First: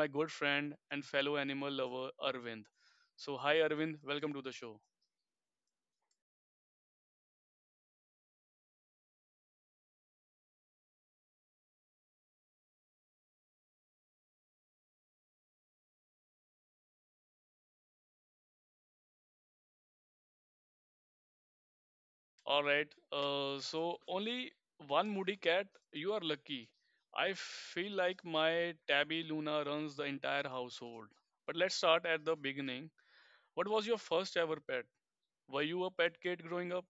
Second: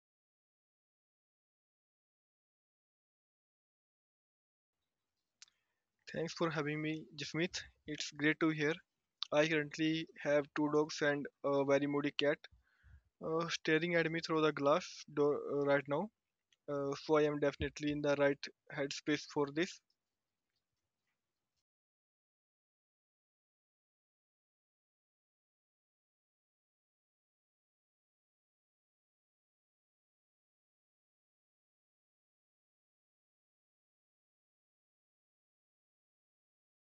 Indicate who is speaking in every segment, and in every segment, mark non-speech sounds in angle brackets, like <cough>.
Speaker 1: my good friend and fellow animal lover Arvind. So, hi Arvind, welcome to the show.
Speaker 2: Thanks for having me, Jasmeet. It's great to hear. I currently have two dogs and a very moody cat staring at me through the glass door right now. So I am definitely in the right headspace for this.
Speaker 1: All right, so only one moody cat, you are lucky. I feel like my tabby Luna runs the entire household. But let's start at the beginning. What was your first ever pet? Were you a pet kid growing up?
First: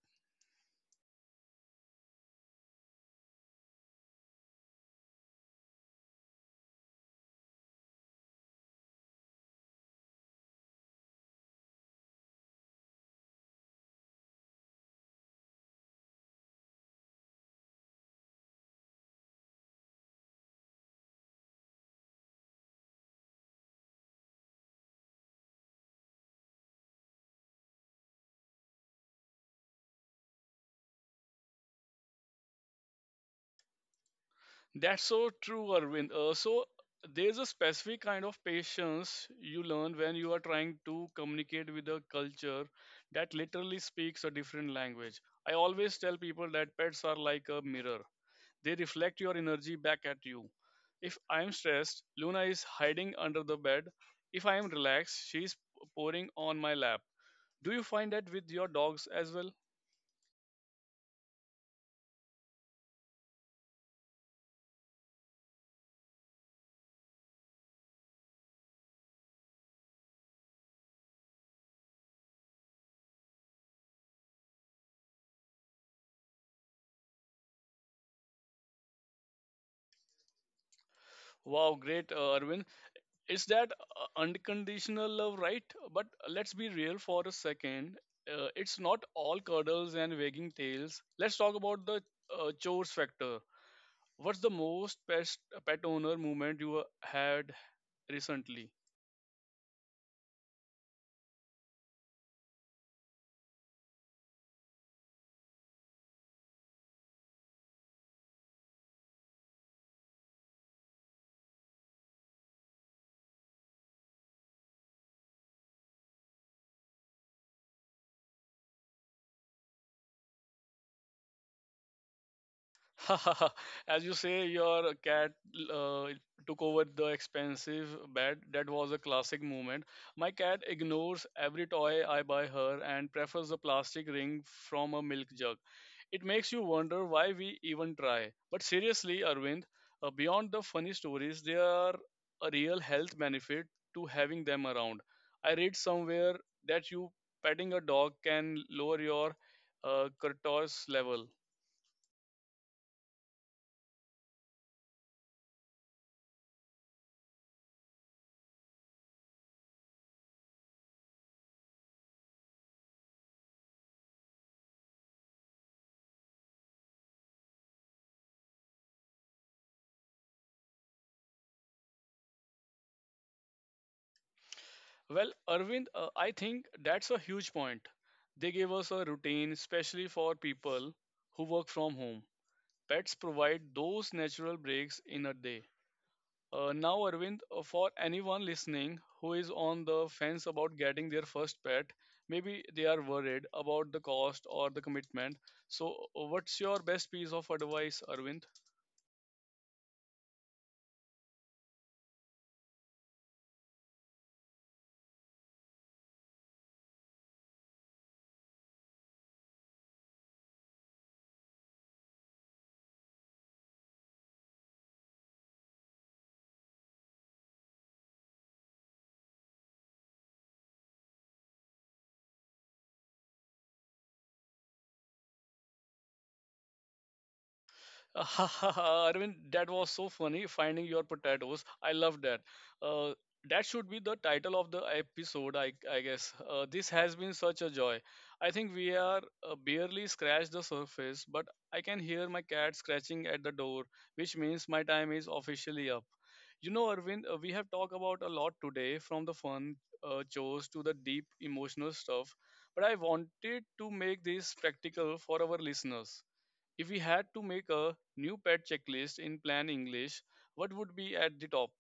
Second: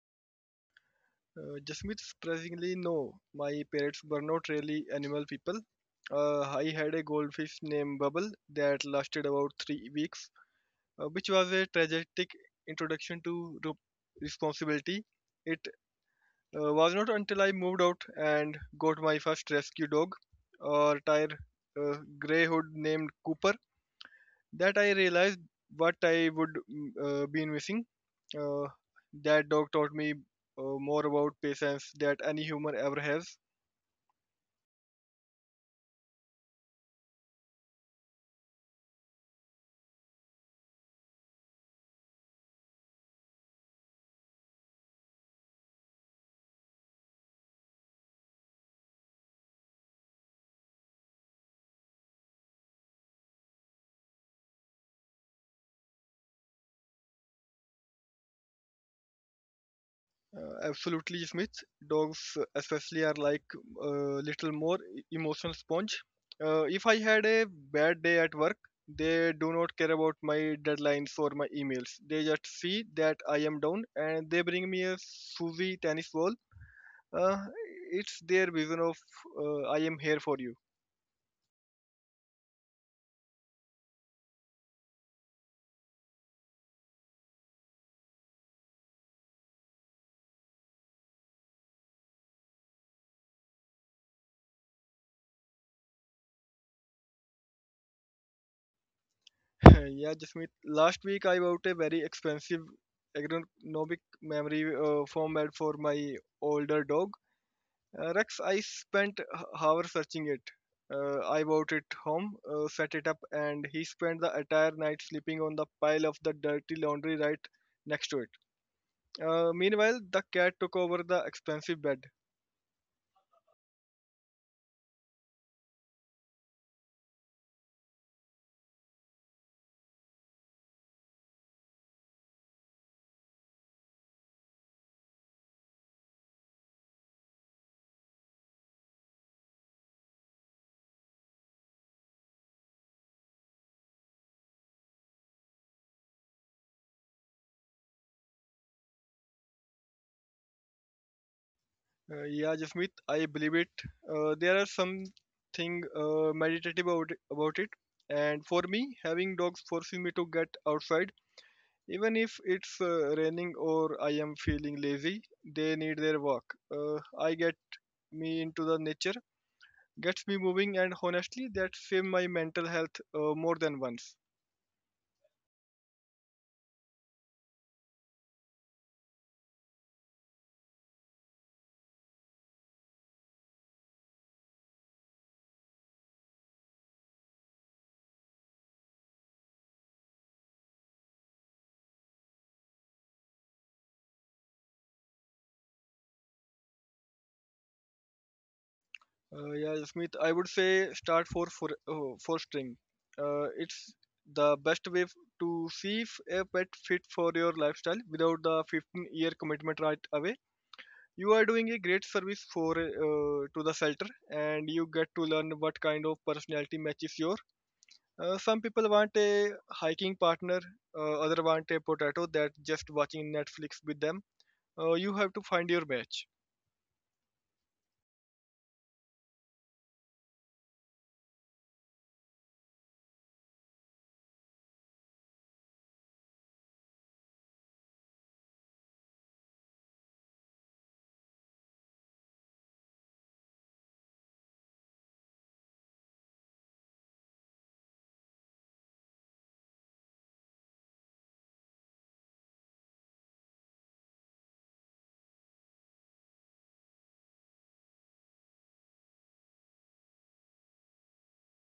Speaker 2: Jasmeet, surprisingly, no. My parents were not really animal people. I had a goldfish named Bubble that lasted about 3 weeks, which was a tragic introduction to responsibility. It Was not until I moved out and got my first rescue dog, a tired grey hood named Cooper, that I realized what I would been missing. Uh, that dog taught me more about patience that any human ever has.
Speaker 1: That's so true, Arvind. So there's a specific kind of patience you learn when you are trying to communicate with a culture that literally speaks a different language. I always tell people that pets are like a mirror. They reflect your energy back at you. If I'm stressed, Luna is hiding under the bed. If I am relaxed, she's pouring on my lap. Do you find that with your dogs as well?
Speaker 2: Absolutely, Smith. Dogs, especially, are like a little more emotional sponge. If I had a bad day at work, they do not care about my deadlines or my emails. They just see that I am down and they bring me a Suzy tennis ball. Uh, it's their vision of I am here for you.
Speaker 1: Wow, great, Arvind. Is that unconditional love, right? But let's be real for a second. It's not all cuddles and wagging tails. Let's talk about the chores factor. What's the pet owner moment you had recently?
Speaker 2: <laughs> yeah, Jasmeet. Last week I bought a very expensive ergonomic memory foam bed for my older dog Rex. I spent hours searching it. I bought it home, set it up, and he spent the entire night sleeping on the pile of the dirty laundry right next to it. Meanwhile, the cat took over the expensive bed.
Speaker 1: <laughs> As you say, your cat uh, took over the expensive bed. That was a classic moment. My cat ignores every toy I buy her and prefers a plastic ring from a milk jug. It makes you wonder why we even try. But seriously, Arvind, beyond the funny stories, there are a real health benefit to having them around. I read somewhere that you petting a dog can lower your cortisol level.
Speaker 2: Yeah, Jasmeet, I believe it. There are something meditative about it. And for me, having dogs forces me to get outside. Even if it's raining or I am feeling lazy, they need their walk. I get me into the nature, gets me moving, and honestly that saved my mental health more than once.
Speaker 1: Well, Arvind, I think that's a huge point. They gave us a routine, especially for people who work from home. Pets provide those natural breaks in a day. Now, Arvind, for anyone listening who is on the fence about getting their first pet, maybe they are worried about the cost or the commitment. So, what's your best piece of advice, Arvind?
Speaker 2: Yeah Smith, I would say start for string. It's the best way to see if a pet fit for your lifestyle without the 15-year commitment right away. You are doing a great service for to the shelter and you get to learn what kind of personality matches your some people want a hiking partner, other want a potato that just watching netflix with them. You have to find your match.
Speaker 1: <laughs> Arvind, that was so funny finding your potatoes. I love that. Uh, that should be the title of the episode, I guess. This has been such a joy. I think we are barely scratched the surface, but I can hear my cat scratching at the door, which means my time is officially up. You know, Arvind, we have talked about a lot today from the fun chores to the deep emotional stuff, but I wanted to make this practical for our listeners. If we had to make a new pet checklist in Plan English, what would be at the top?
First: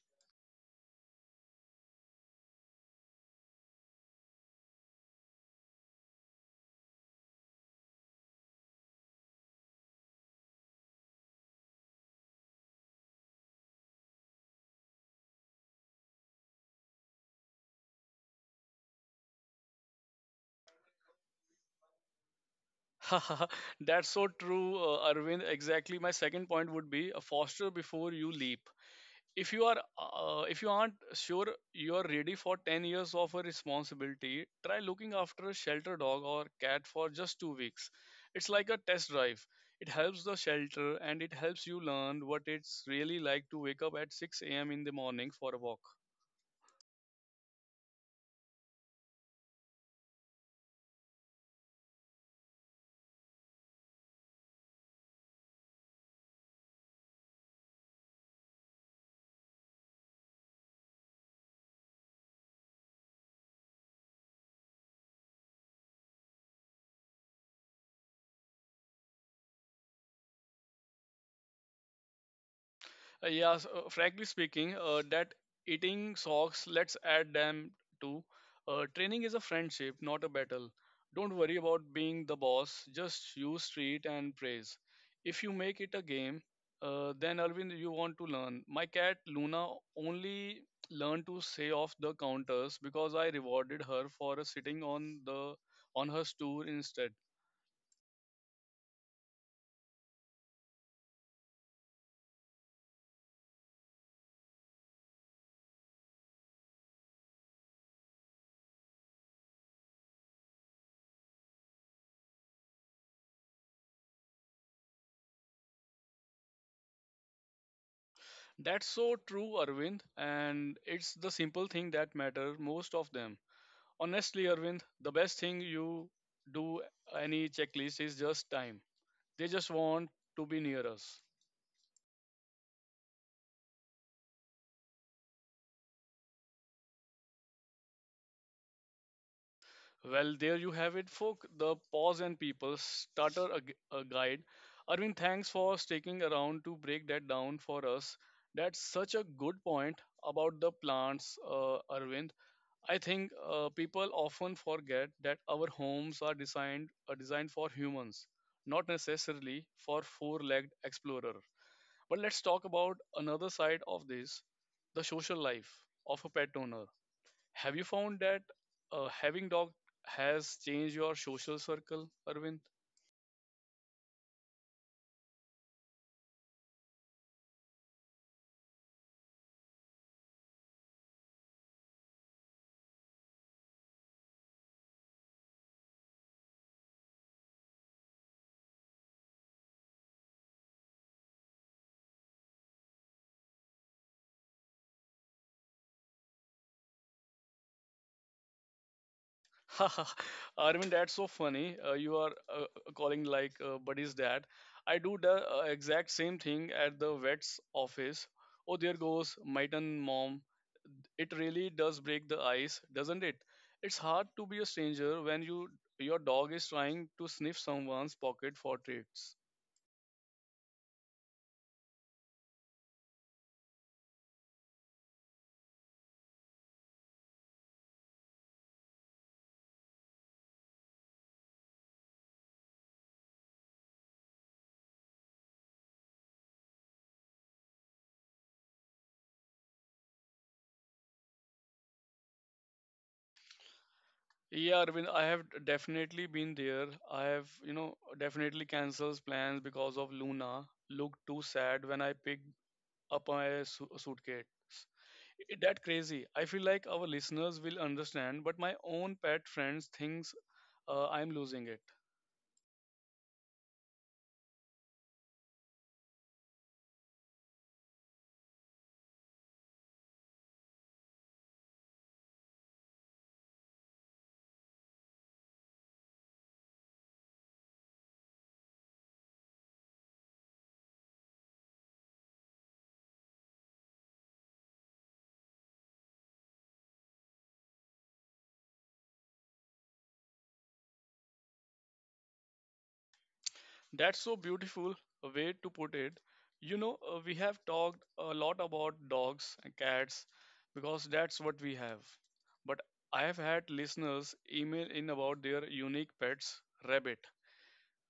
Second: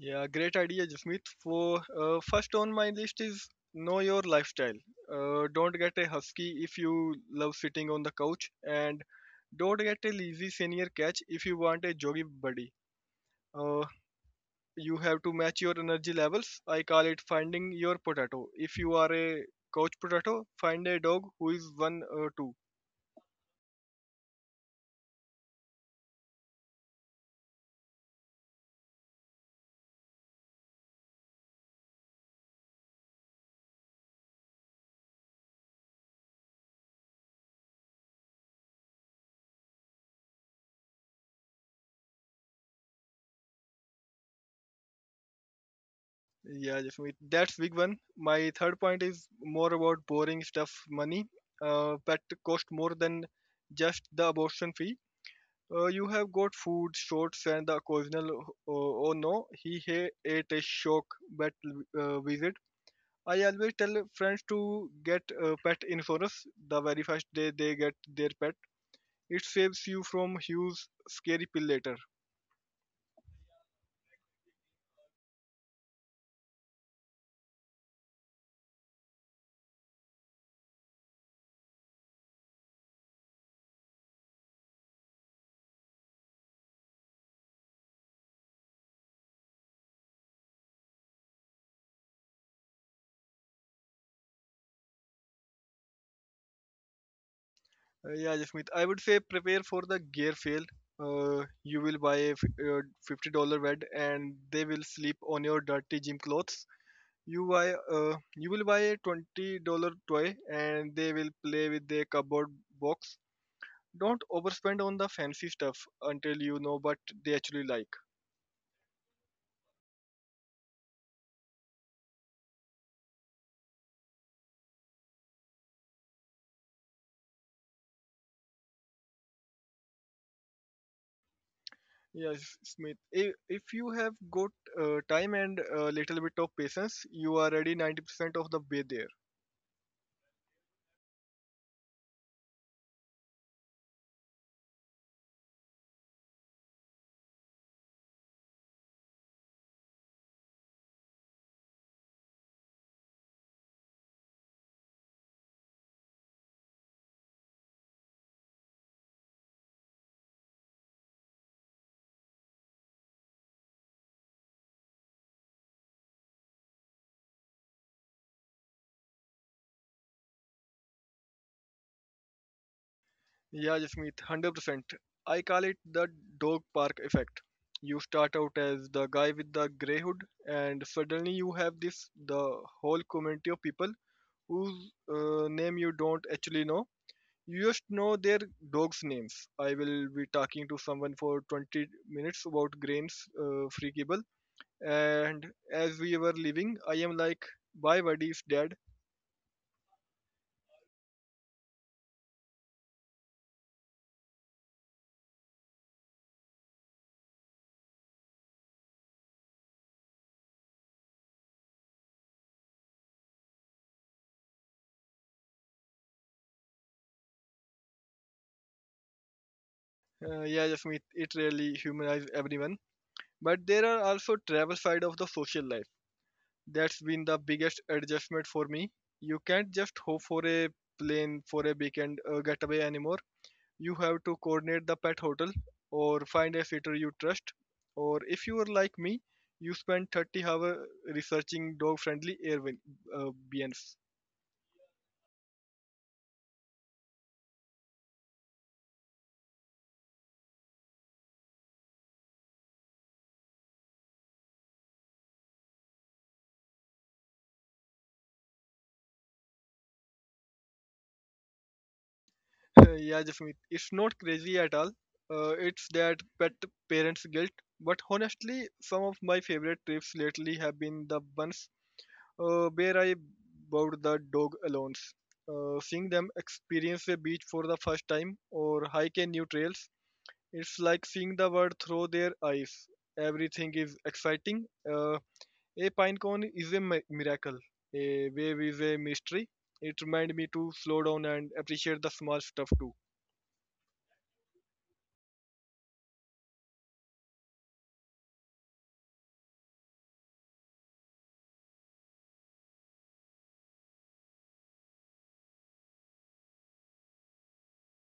Speaker 2: Yeah, great idea, Jasmeet. For first on my list is know your lifestyle. Don't get a husky if you love sitting on the couch, and don't get a lazy senior catch if you want a joggy buddy. Uh, you have to match your energy levels. I call it finding your potato. If you are a couch potato, find a dog who is one or two.
Speaker 1: <laughs> That's so true, Arvind. Exactly. My second point would be a foster before you leap. If you aren't sure you are ready for 10 years of a responsibility, try looking after a shelter dog or cat for just 2 weeks. It's like a test drive. It helps the shelter and it helps you learn what it's really like to wake up at 6 a.m. in the morning for a walk.
Speaker 2: Yeah, Jasmeet, that's big one. My third point is more about boring stuff, money. Pet cost more than just the abortion fee. You have got food, shorts, and the occasional. Oh, oh no, he ate a shock vet visit. I always tell friends to get pet insurance the very first day they get their pet. It saves you from huge scary pill later.
Speaker 1: Frankly speaking, that eating socks, let's add them to. Training is a friendship, not a battle. Don't worry about being the boss, just use treat and praise. If you make it a game, then Arvind, you want to learn. My cat Luna only learned to say off the counters because I rewarded her for sitting on the on her stool instead.
Speaker 2: Yeah, Jasmeet, I would say prepare for the gear fail. You will buy a $50 bed and they will sleep on your dirty gym clothes. You will buy a $20 toy and they will play with their cupboard box. Don't overspend on the fancy stuff until you know what they actually like.
Speaker 1: That's so true, Arvind, and it's the simple thing that matter most of them. Honestly Arvind, the best thing you do any checklist is just time. They just want to be near us.
Speaker 2: Yes, Smith. If you have got time and a little bit of patience, you are already 90% of the way there.
Speaker 1: Well there you have it folk, the pause and people starter a guide. Arvind, thanks for sticking around to break that down for us. That's such a good point about the plants. Arvind, I think people often forget that our homes are designed for humans, not necessarily for four legged explorer. But let's talk about another side of this, the social life of a pet owner. Have you found that having dog has changed your social circle, Arvind?
Speaker 2: Yeah, Jasmeet, 100%. I call it the dog park effect. You start out as the guy with the grey hood, and suddenly you have this the whole community of people whose name you don't actually know. You just know their dogs' names. I will be talking to someone for 20 minutes about grains, free cable, and as we were leaving, I am like, "Bye, buddy, it's dead."
Speaker 1: <laughs> Arvind, that's so funny. You are uh, calling like buddies that. I do the exact same thing at the vet's office. Oh, there goes my turn, mom. It really does break the ice, doesn't it? It's hard to be a stranger when you your dog is trying to sniff someone's pocket for treats.
Speaker 2: Yeah, Jasmeet, it really humanizes everyone. But there are also travel side of the social life. That's been the biggest adjustment for me. You can't just hope for a plane for a weekend getaway anymore. You have to coordinate the pet hotel or find a sitter you trust. Or if you are like me, you spend 30 hours researching dog friendly Airbnbs.
Speaker 1: Yeah, Arvind, I have definitely been there. I have, you know, definitely cancels plans because of Luna. Looked too sad when I picked up my su suitcase. It, that crazy. I feel like our listeners will understand, but my own pet friends thinks I'm losing it.
Speaker 2: <laughs> yeah, Jasmeet, it's not crazy at all. It's that pet parents' guilt. But honestly, some of my favorite trips lately have been the ones where I bowed the dog alone. Seeing them experience a beach for the first time or hike a new trails, it's like seeing the world through their eyes. Everything is exciting. A pine cone is a miracle. A wave is a mystery. It reminded me to slow down and appreciate the small stuff too.
Speaker 1: That's so beautiful a way to put it. You know, we have talked a lot about dogs and cats because that's what we have. But I have had listeners email in about their unique pets rabbit,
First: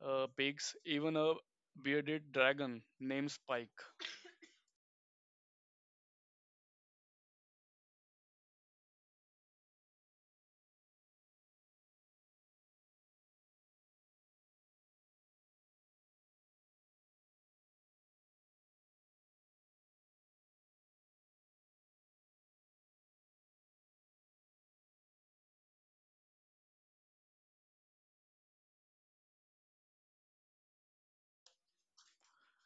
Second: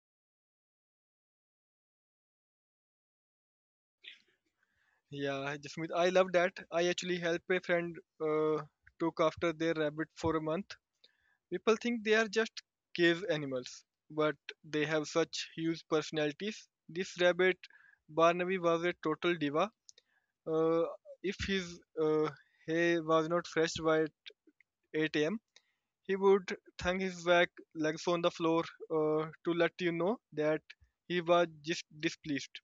Speaker 1: pigs, even a bearded dragon named Spike.
Speaker 2: Yeah, Jasmeet, I love that. I actually helped a friend uh, took after their rabbit for a month. People think they are just cave animals, but they have such huge personalities. This rabbit, Barnaby, was a total diva. Uh, if his hay was not fresh by 8 a.m., he would thang his back legs on the floor to let you know that he was just displeased.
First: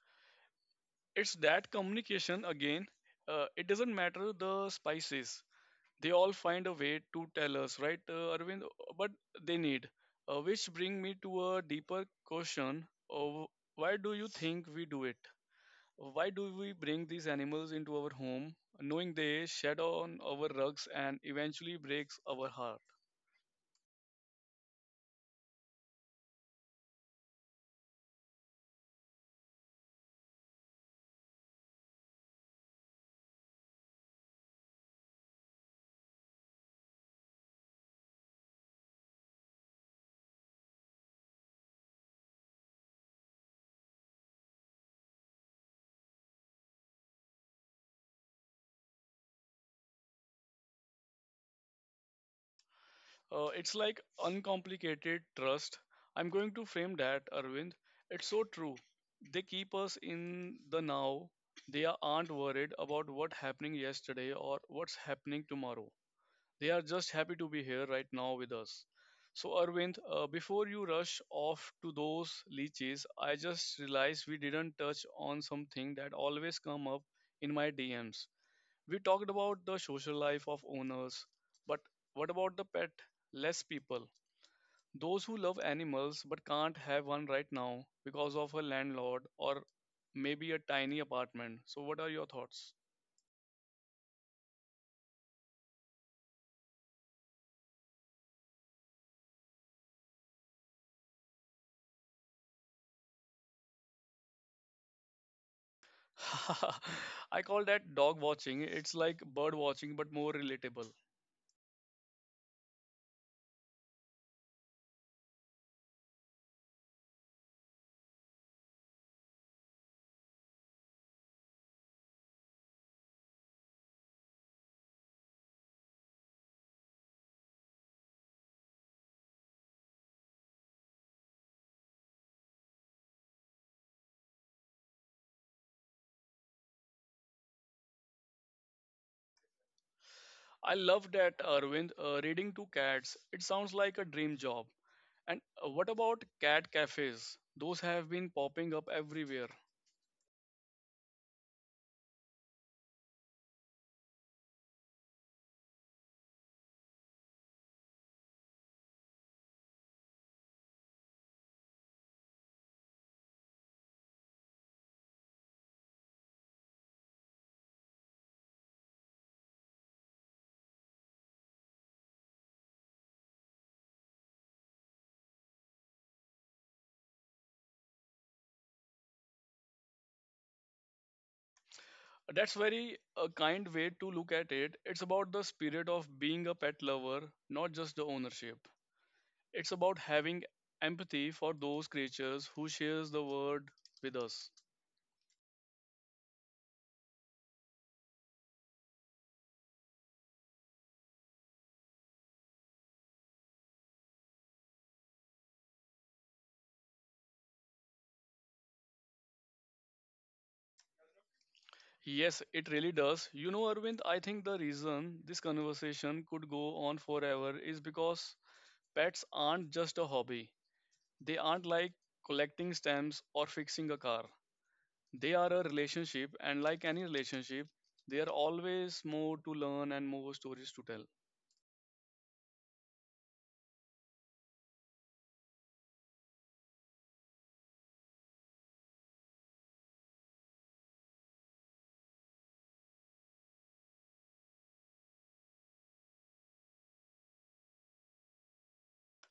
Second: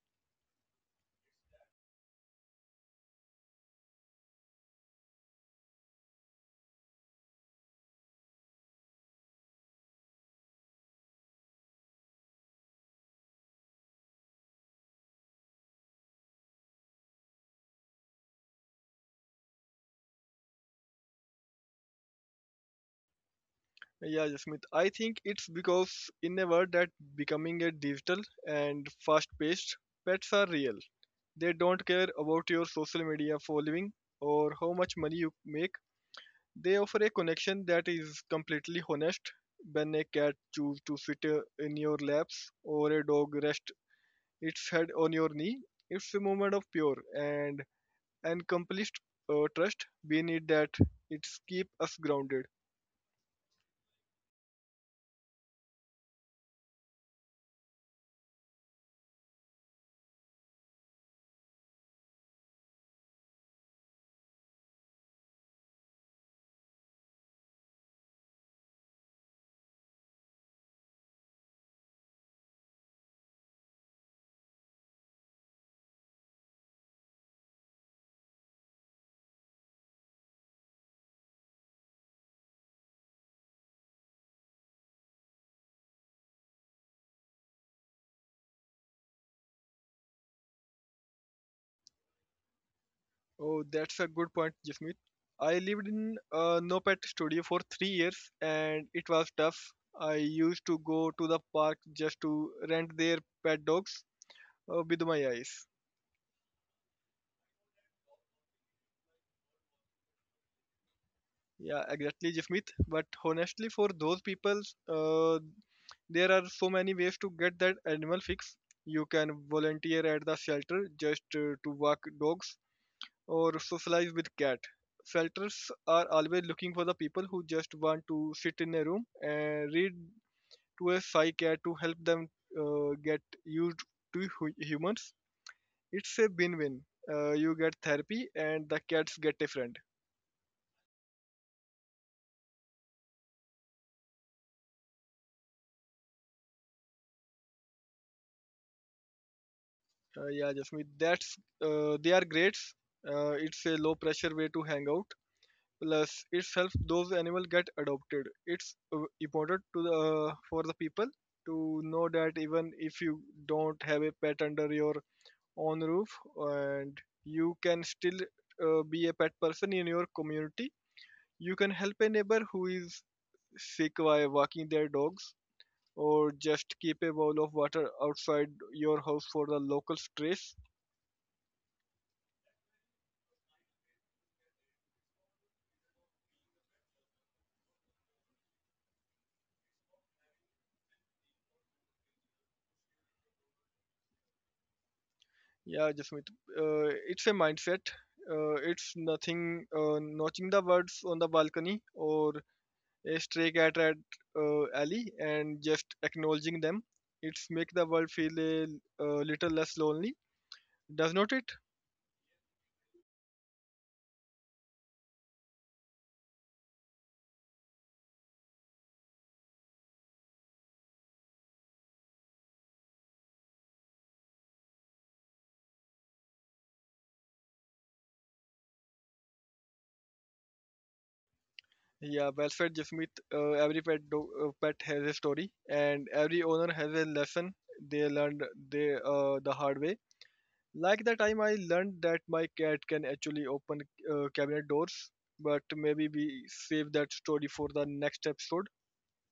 Speaker 1: It's that communication again. It doesn't matter the species, they all find a way to tell us, right, Arvind, but they need. Which bring me to a deeper question of why do you think we do it? Why do we bring these animals into our home, knowing they shed on our rugs and eventually breaks our heart?
Speaker 2: Yeah, Jasmeet. I think it's because in a world that becoming a digital and fast-paced, pets are real. They don't care about your social media following or how much money you make. They offer a connection that is completely honest. When a cat chooses to sit in your laps or a dog rests its head on your knee, it's a moment of pure and accomplished trust. We need that. It's keep us grounded.
Speaker 1: It's like uncomplicated trust. I'm going to frame that, Arvind. It's so true. They keep us in the now. Aren't worried about what's happening yesterday or what's happening tomorrow. They are just happy to be here right now with us. So, Arvind, before you rush off to those leeches, I just realized we didn't touch on something that always come up in my DMs. We talked about the social life of owners, but what about the pet? Less people, those who love animals but can't have one right now because of a landlord or maybe a tiny apartment. So, what are your thoughts?
Speaker 2: Oh, that's a good point, Jasmeet. I lived in a no pet studio for 3 years and it was tough. I used to go to the park just to rent their pet dogs with my eyes.
Speaker 1: <laughs> I call that dog watching. It's like bird watching, but more relatable.
Speaker 2: Yeah, exactly, Jasmeet. But honestly, for those people, uh, there are so many ways to get that animal fix. You can volunteer at the shelter just to walk dogs, or socialize with cat. Shelters are always looking for the people who just want to sit in a room and read to a psy cat to help them get used to humans. It's a win-win. You get therapy and the cats get a friend.
Speaker 1: I love that, Arvind. Reading to cats, it sounds like a dream job. And what about cat cafes? Those have been popping up everywhere.
Speaker 2: Yeah, Jasmeet, that's they are great. It's a low pressure way to hang out, plus it's helps those animals get adopted. It's important to the for the people to know that even if you don't have a pet under your own roof, and you can still be a pet person in your community. You can help a neighbor who is sick by walking their dogs, or just keep a bowl of water outside your house for the local strays.
Speaker 1: That's very a kind way to look at it. It's about the spirit of being a pet lover, not just the ownership. It's about having empathy for those creatures who shares the world with us.
Speaker 2: Yeah, Jasmeet. It's a mindset. It's nothing notching the words on the balcony or a stray cat at alley and just acknowledging them. It's make the world feel a little less lonely, does not it?
Speaker 1: Yes, it really does. You know, Arvind, I think the reason this conversation could go on forever is because pets aren't just a hobby. They aren't like collecting stamps or fixing a car. They are a relationship, and like any relationship, there are always more to learn and more stories to tell.
Speaker 2: Yeah, well said, Jasmeet. Every pet has a story, and every owner has a lesson they learned the hard way. Like the time I learned that my cat can actually open cabinet doors, but maybe we save that story for the next episode.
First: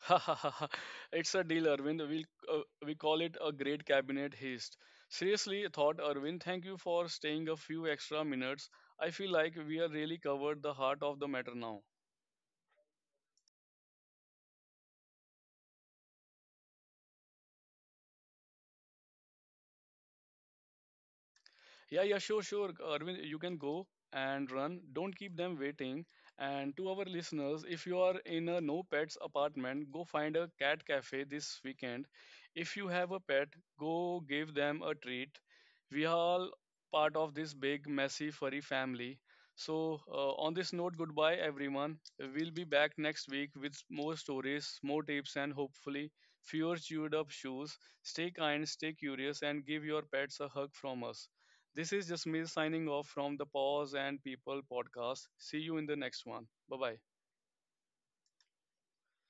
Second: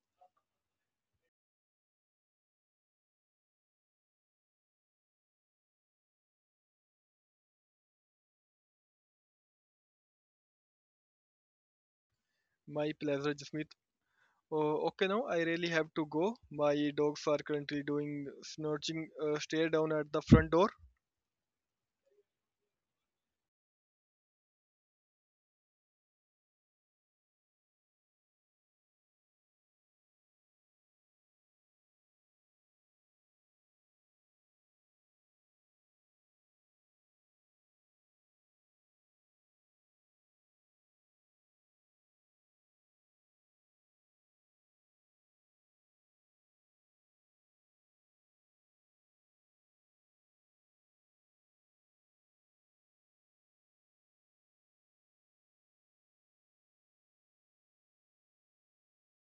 Speaker 1: <laughs> It's a deal, Arvind. Uh, we call it a great cabinet haste. Seriously, thought Arvind. Thank you for staying a few extra minutes. I feel like we are really covered the heart of the matter now.
Speaker 2: My pleasure, Jasmeet. Oh, okay, now I really have to go. My dogs are currently doing snorching stare down at the front door.
Speaker 1: Yeah, yeah, sure, sure. Arvind, you can go and run. Don't keep them waiting. And to our listeners, if you are in a no pets apartment, go find a cat cafe this weekend. If you have a pet, go give them a treat. We are all part of this big, messy, furry family. So, on this note, goodbye, everyone. We'll be back next week with more stories, more tips, and hopefully fewer chewed up shoes. Stay kind, stay curious, and give your pets a hug from us. This is just me signing off from the Pause and People podcast. See you in the next one. Bye bye.